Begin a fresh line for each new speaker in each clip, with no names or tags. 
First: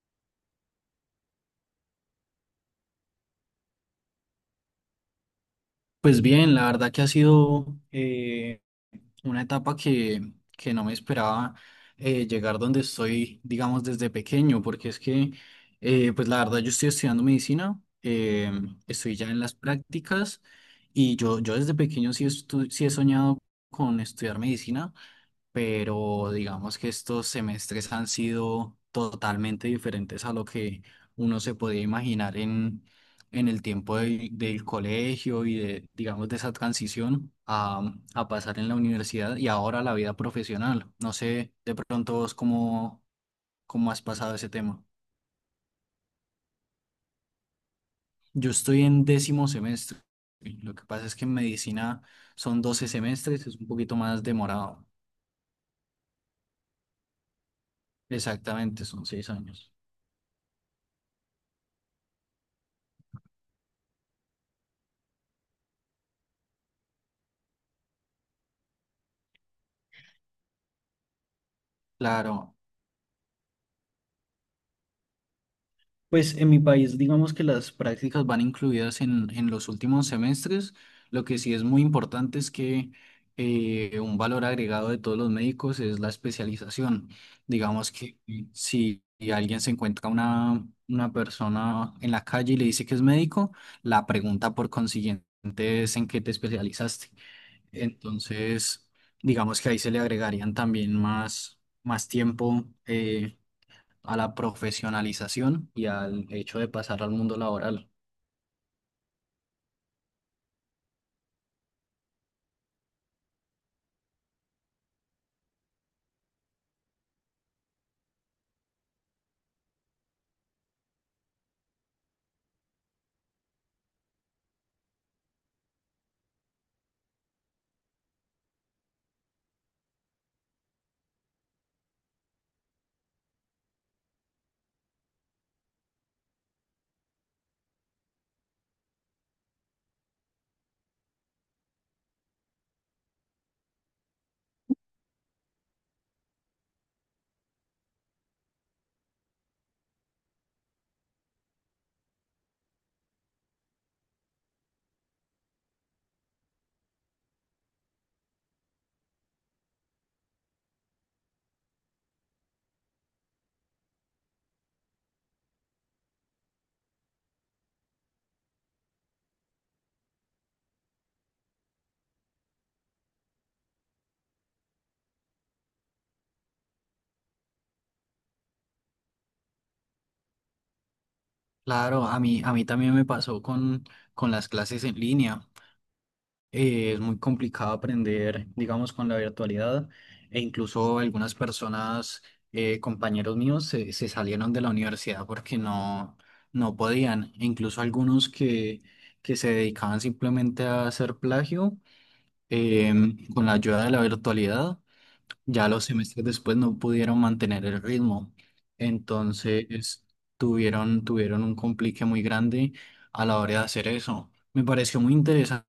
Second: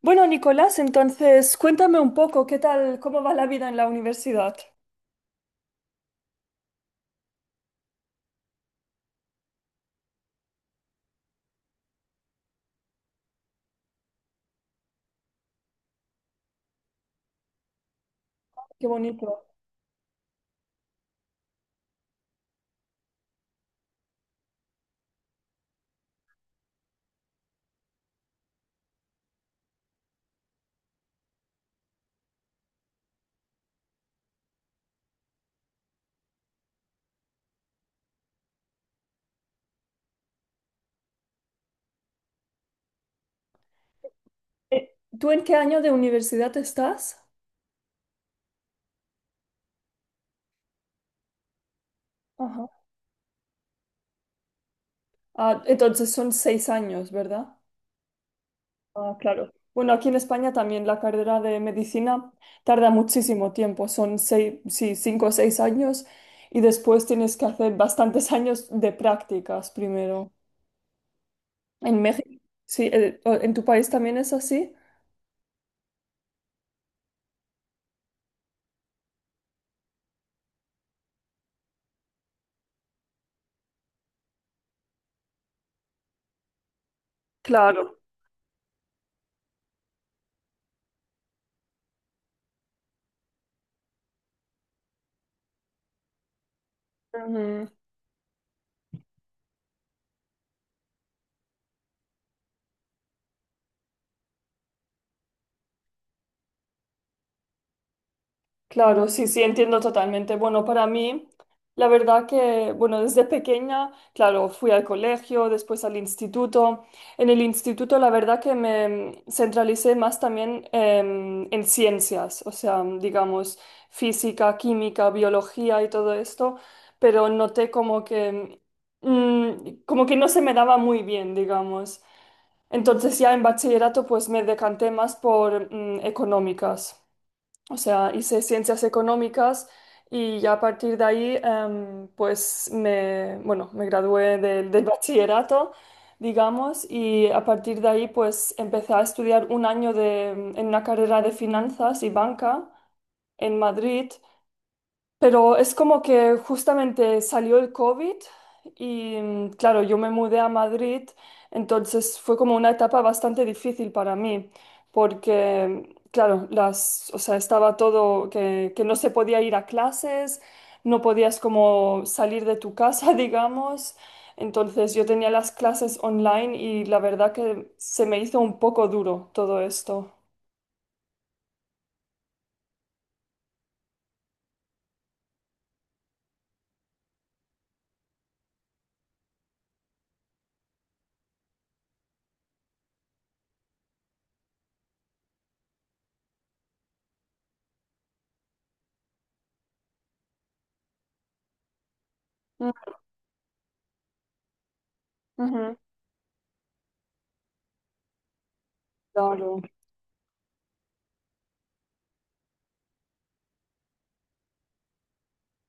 Bueno, Nicolás, entonces cuéntame un poco, ¿qué tal, cómo va la vida en la universidad?
Pues bien, la verdad que ha sido una etapa que no me esperaba llegar donde estoy, digamos, desde pequeño, porque es que, pues la verdad, yo estoy estudiando medicina,
Qué
estoy ya en
bonito.
las prácticas y yo desde pequeño sí, sí he soñado con estudiar medicina, pero digamos que estos semestres han sido totalmente diferentes a lo que uno se podía imaginar en el tiempo del colegio y de, digamos, de esa transición a pasar en la universidad y ahora la vida profesional. No sé, de pronto vos cómo has pasado ese tema.
¿Tú en qué año de universidad estás?
Yo estoy en décimo semestre. Lo que pasa es que en medicina son
Ajá.
12 semestres, es un poquito más demorado.
Ah, entonces son 6 años, ¿verdad?
Exactamente, son
Ah,
seis
claro.
años.
Bueno, aquí en España también la carrera de medicina tarda muchísimo tiempo, son seis, sí, 5 o 6 años y después tienes que hacer bastantes años de prácticas primero. En México,
Claro.
sí, ¿en tu país también es así?
Pues en mi país, digamos que las prácticas van incluidas en los últimos semestres. Lo que sí es muy importante es que un valor agregado de todos los médicos es la especialización. Digamos
Claro.
que si alguien se encuentra una persona en la calle y le dice que es médico, la pregunta por consiguiente es en qué te especializaste.
Ujú.
Entonces, digamos que ahí se le agregarían también más tiempo. A la profesionalización y al hecho de pasar al mundo laboral.
Claro, sí, sí, entiendo totalmente. Bueno, para mí, la verdad que, bueno, desde pequeña, claro, fui al colegio, después al instituto. En el instituto, la verdad que me centralicé más también en ciencias, o sea, digamos, física, química, biología y todo esto, pero noté como que, mm, como que no se me daba muy bien, digamos. Entonces ya en bachillerato, pues me decanté más por económicas. O sea, hice ciencias económicas y ya a partir de ahí, pues me, bueno, me gradué del bachillerato, digamos, y a partir de ahí, pues empecé a estudiar un año de, en una carrera de finanzas y banca en Madrid, pero es como que justamente salió el COVID y claro, yo me mudé a Madrid, entonces fue como una etapa bastante difícil para mí, porque claro, las, o sea, estaba todo que, no se podía ir a clases, no podías como salir de tu casa, digamos. Entonces yo tenía las clases online y la verdad que se me hizo un poco duro todo esto.
Claro, a mí también me pasó con las clases en línea. Es muy complicado aprender, digamos, con la virtualidad, e incluso algunas personas, compañeros míos, se salieron de la universidad porque no podían. E incluso algunos que se dedicaban simplemente a hacer plagio,
Mm,
em, con la ayuda de la virtualidad. Ya
ujú,
los semestres después no pudieron mantener el ritmo,
claro.
entonces tuvieron un complique muy grande a la hora de hacer eso. Me pareció muy interesante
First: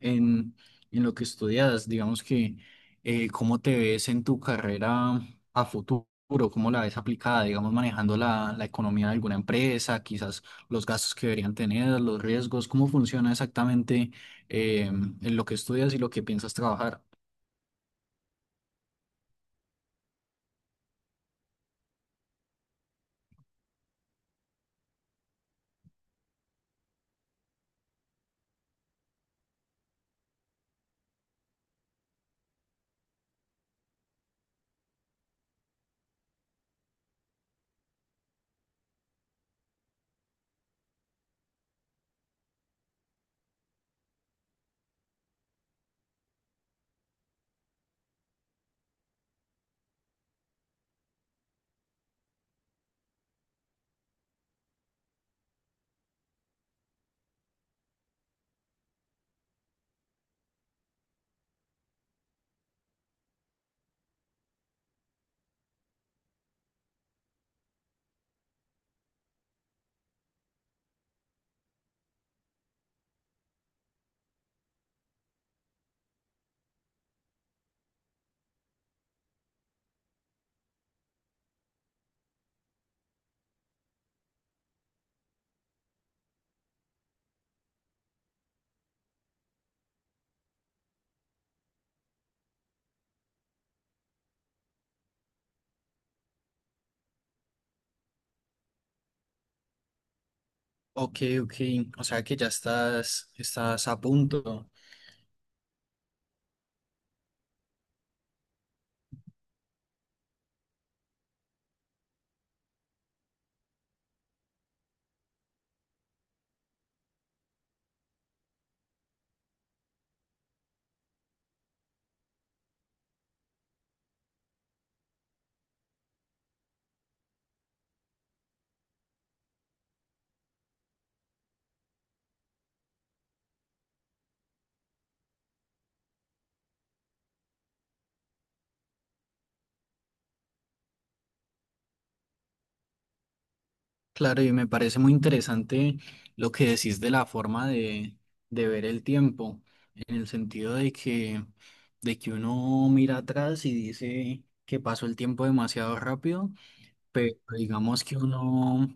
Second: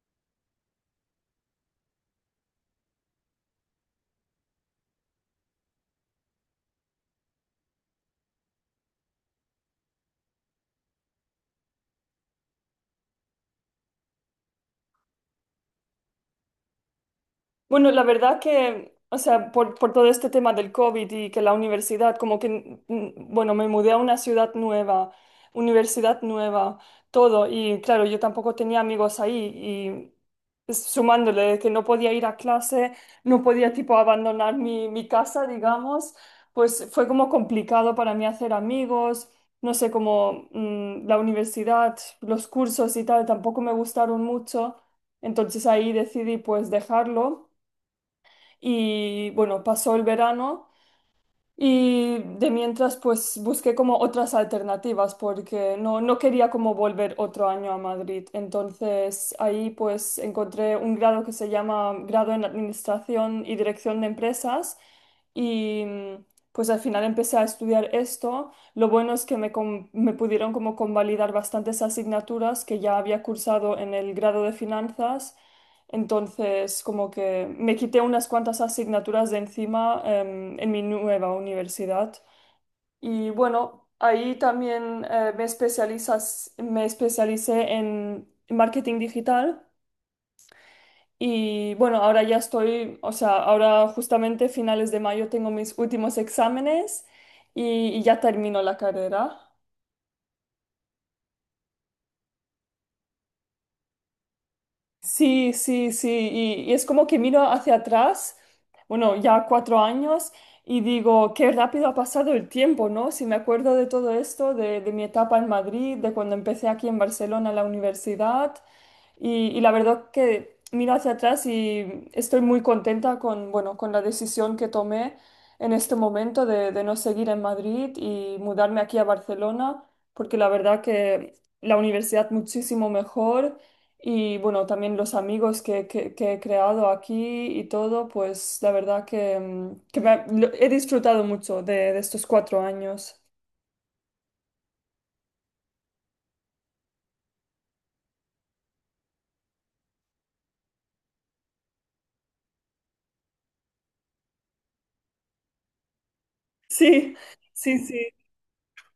en, en lo que estudias, digamos que cómo te ves en tu carrera a futuro, cómo la ves aplicada, digamos, manejando la economía de alguna empresa, quizás los gastos que deberían tener, los riesgos, cómo funciona exactamente en lo que estudias y lo que piensas trabajar.
Bueno, la verdad que, o sea, por, todo este tema del COVID y que la universidad, como que, bueno, me mudé a una ciudad nueva, universidad nueva, todo, y claro, yo tampoco tenía amigos ahí, y sumándole que no podía ir a clase, no podía tipo abandonar mi casa, digamos, pues fue como complicado para mí hacer amigos, no sé, como la universidad, los cursos y tal, tampoco me gustaron mucho, entonces ahí decidí pues dejarlo. Y bueno, pasó el verano y de mientras pues busqué como otras alternativas porque no, no quería como volver otro año a Madrid. Entonces ahí pues encontré un grado que se llama grado en Administración y Dirección de Empresas y pues al final empecé a estudiar esto. Lo bueno es que me pudieron como convalidar bastantes asignaturas que ya había cursado en el grado de Finanzas. Entonces, como que me quité unas cuantas asignaturas de encima en mi nueva universidad. Y bueno, ahí también me especialicé en marketing digital. Y bueno, ahora ya estoy, o sea, ahora justamente finales de mayo tengo mis últimos exámenes y ya termino la carrera.
Ok, ok. O sea que ya estás a punto.
Sí, sí, sí, y es como que miro hacia atrás, bueno, ya 4 años, y digo, qué rápido ha pasado el tiempo, ¿no? Si me acuerdo de todo esto, de mi etapa en Madrid, de cuando empecé aquí en Barcelona la universidad, y la verdad que miro hacia atrás y estoy muy contenta con, bueno, con la decisión que tomé en este momento de no seguir en Madrid y mudarme aquí a Barcelona, porque la verdad que la universidad muchísimo mejor y bueno, también los amigos que, que he creado aquí y todo, pues la verdad que, que he disfrutado mucho de estos 4 años.
Claro, y me parece muy interesante lo que decís de la forma de ver el tiempo, en el sentido de que uno mira atrás y dice que pasó el tiempo demasiado rápido.
Sí,
Pero
sí,
digamos
sí.
que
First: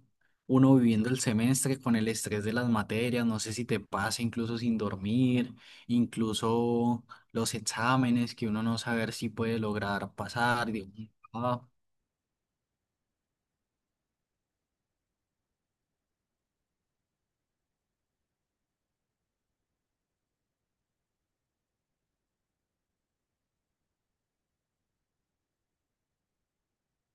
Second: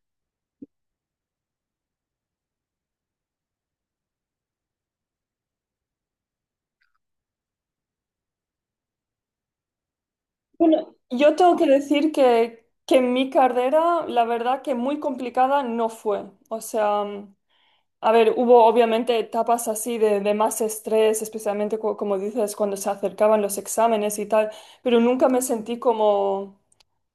uno viviendo el semestre con el estrés de las materias, no sé si te pasa incluso sin dormir, incluso los exámenes que uno no saber si puede lograr pasar. Digo,
Bueno, yo tengo
"Ah,
que decir que mi carrera, la verdad que muy complicada no fue. O sea, a ver, hubo obviamente etapas así de más estrés, especialmente como dices, cuando se acercaban los exámenes y tal, pero nunca me sentí como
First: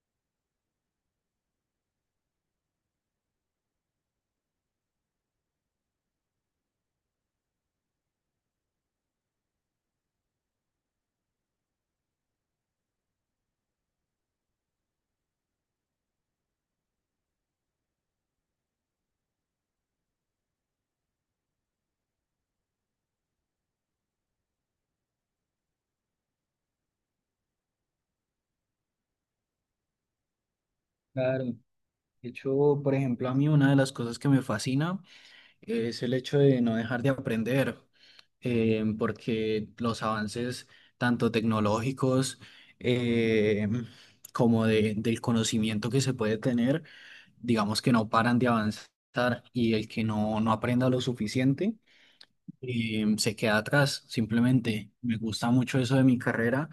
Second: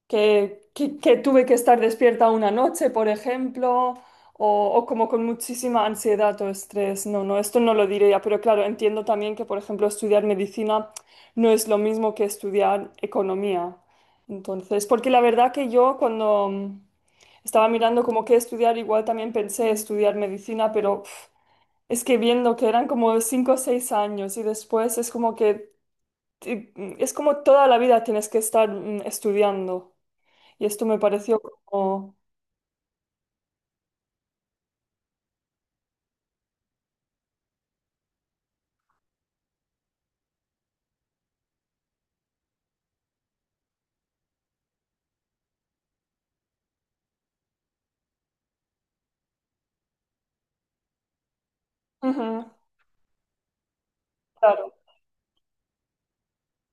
que, que tuve que estar despierta una noche, por ejemplo, o como con muchísima ansiedad o estrés. No, no, esto no lo diría, pero claro, entiendo también que, por ejemplo, estudiar medicina no es lo mismo que estudiar economía. Entonces, porque la verdad que yo cuando estaba mirando como que estudiar, igual también pensé estudiar medicina, pero uf, es que viendo que eran como 5 o 6 años y después es como que. te- Es como toda la vida tienes que estar estudiando. Y esto me pareció
claro.
como.
De hecho, por ejemplo, a mí una de las cosas que me fascina es el hecho de no dejar de aprender. Eh, porque los avances tanto tecnológicos, eh, como del conocimiento que se puede tener, digamos que no paran de avanzar, y el que no aprenda lo suficiente,
Ujú,
se queda atrás.
claro,
Simplemente me gusta mucho eso de mi carrera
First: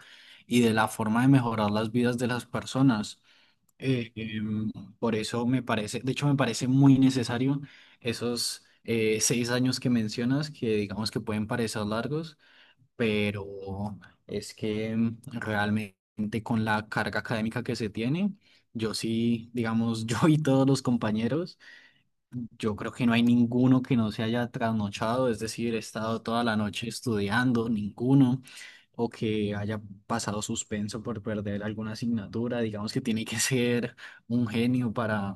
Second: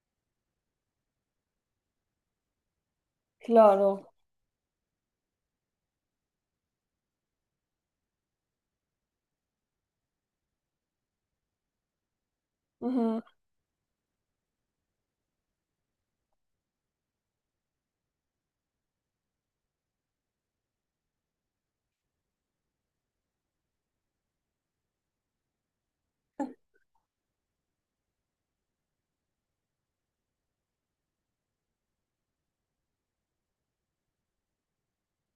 y de la forma de mejorar las vidas de las personas.
claro,
Eh, em, por eso me parece, de hecho me parece muy necesario esos 6 años que mencionas, que digamos que pueden parecer largos,
ujú,
pero es que realmente con la carga académica que se tiene, yo sí, digamos, yo y todos los compañeros, yo creo que no hay ninguno que no se haya trasnochado, es decir, he estado toda la noche estudiando, ninguno, o que haya pasado suspenso por perder alguna asignatura, digamos que tiene que ser un genio para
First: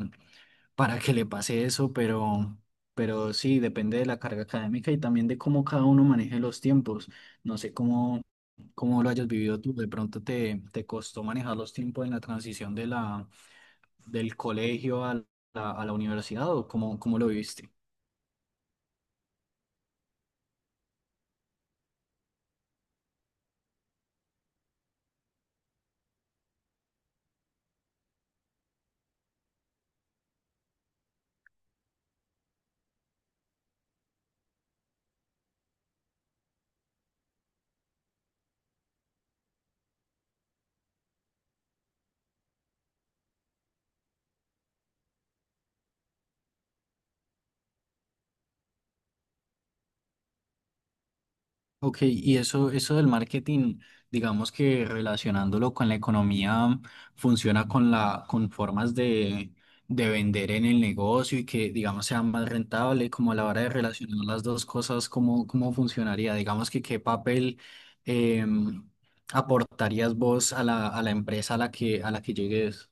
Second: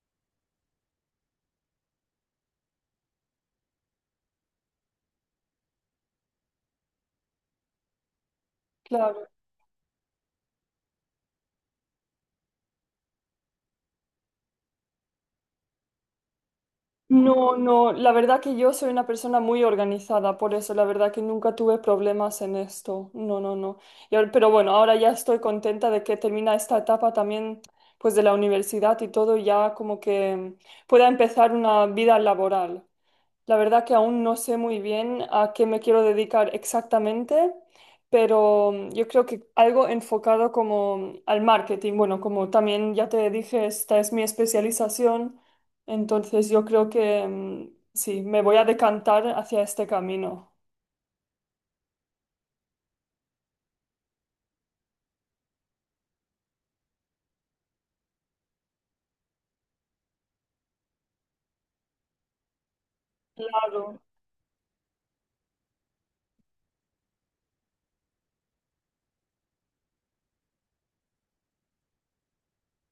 que le pase eso, pero sí, depende de la carga académica y también de cómo cada uno maneje los tiempos. No sé cómo lo hayas
claro.
vivido tú. De pronto te costó manejar los tiempos en la transición de del colegio a a la universidad o cómo lo
No,
viviste.
no, la verdad que yo soy una persona muy organizada, por eso la verdad que nunca tuve problemas en esto. No, no, no. Pero bueno, ahora ya estoy contenta de que termina esta etapa también, pues de la universidad y todo, y ya como que pueda empezar una vida laboral. La verdad que aún no sé muy bien a qué me quiero dedicar exactamente, pero yo creo que algo enfocado como al marketing. Bueno, como también ya te dije, esta es mi especialización, entonces yo creo que sí, me voy a decantar hacia este camino.
Ok, y eso del marketing, digamos que relacionándolo con la economía, funciona con con formas de vender en el negocio y que, digamos, sea más rentable, como a la hora de
Claro.
relacionar las dos cosas, ¿cómo, cómo funcionaría? Digamos que qué papel em, aportarías vos a a la empresa a la a la que llegues.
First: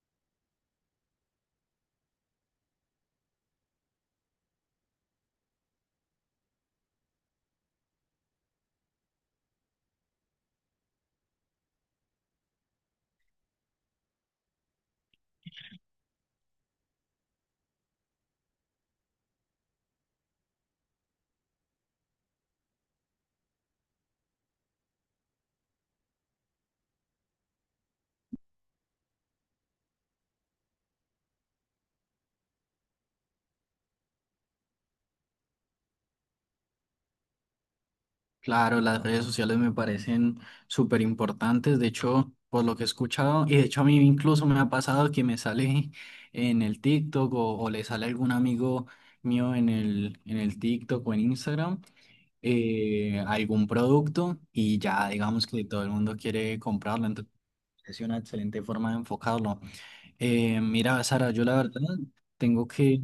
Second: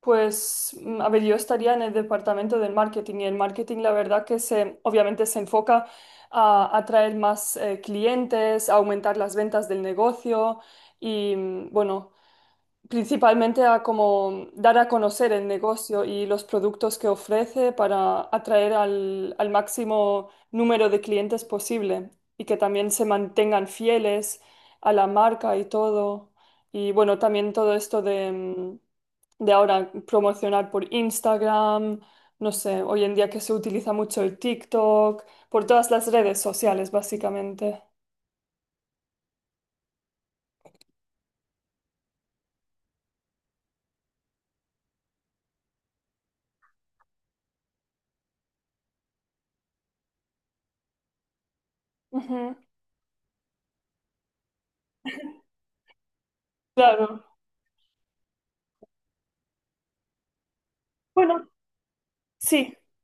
Pues, a ver, yo estaría en el departamento del marketing y el marketing, la verdad que se, obviamente se enfoca a atraer más clientes, a aumentar las ventas del negocio y, bueno, principalmente a como dar a conocer el negocio y los productos que ofrece para atraer al máximo número de clientes posible y que también se mantengan fieles a la marca y todo. Y bueno, también todo esto de de ahora promocionar por Instagram, no sé, hoy en día que se utiliza mucho el TikTok, por todas las redes sociales, básicamente.
Claro, las redes sociales me parecen súper importantes, de hecho, por lo que he escuchado, y de hecho a mí incluso me ha pasado que me sale en el TikTok o le sale algún amigo mío en el TikTok o en Instagram,
Ujú,
algún producto y ya digamos que todo el mundo quiere comprarlo,
claro.
entonces es una excelente forma de enfocarlo. Mira, Sara, yo
Bueno,
la verdad tengo
sí.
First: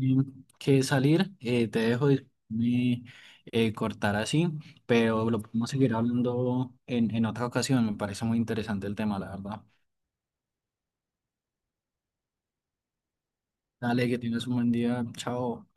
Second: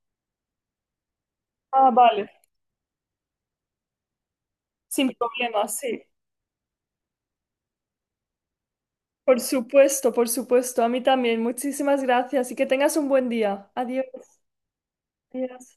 que salir. Eh, te
Ah,
dejo de
vale.
me, cortar así,
Sin
pero lo
problema,
podemos seguir
sí.
hablando en otra ocasión. Me parece muy interesante el tema, la
Por
verdad.
supuesto, por supuesto. A mí también. Muchísimas gracias y que tengas un buen día. Adiós.
Dale, que tienes un buen día. Chao.
Adiós.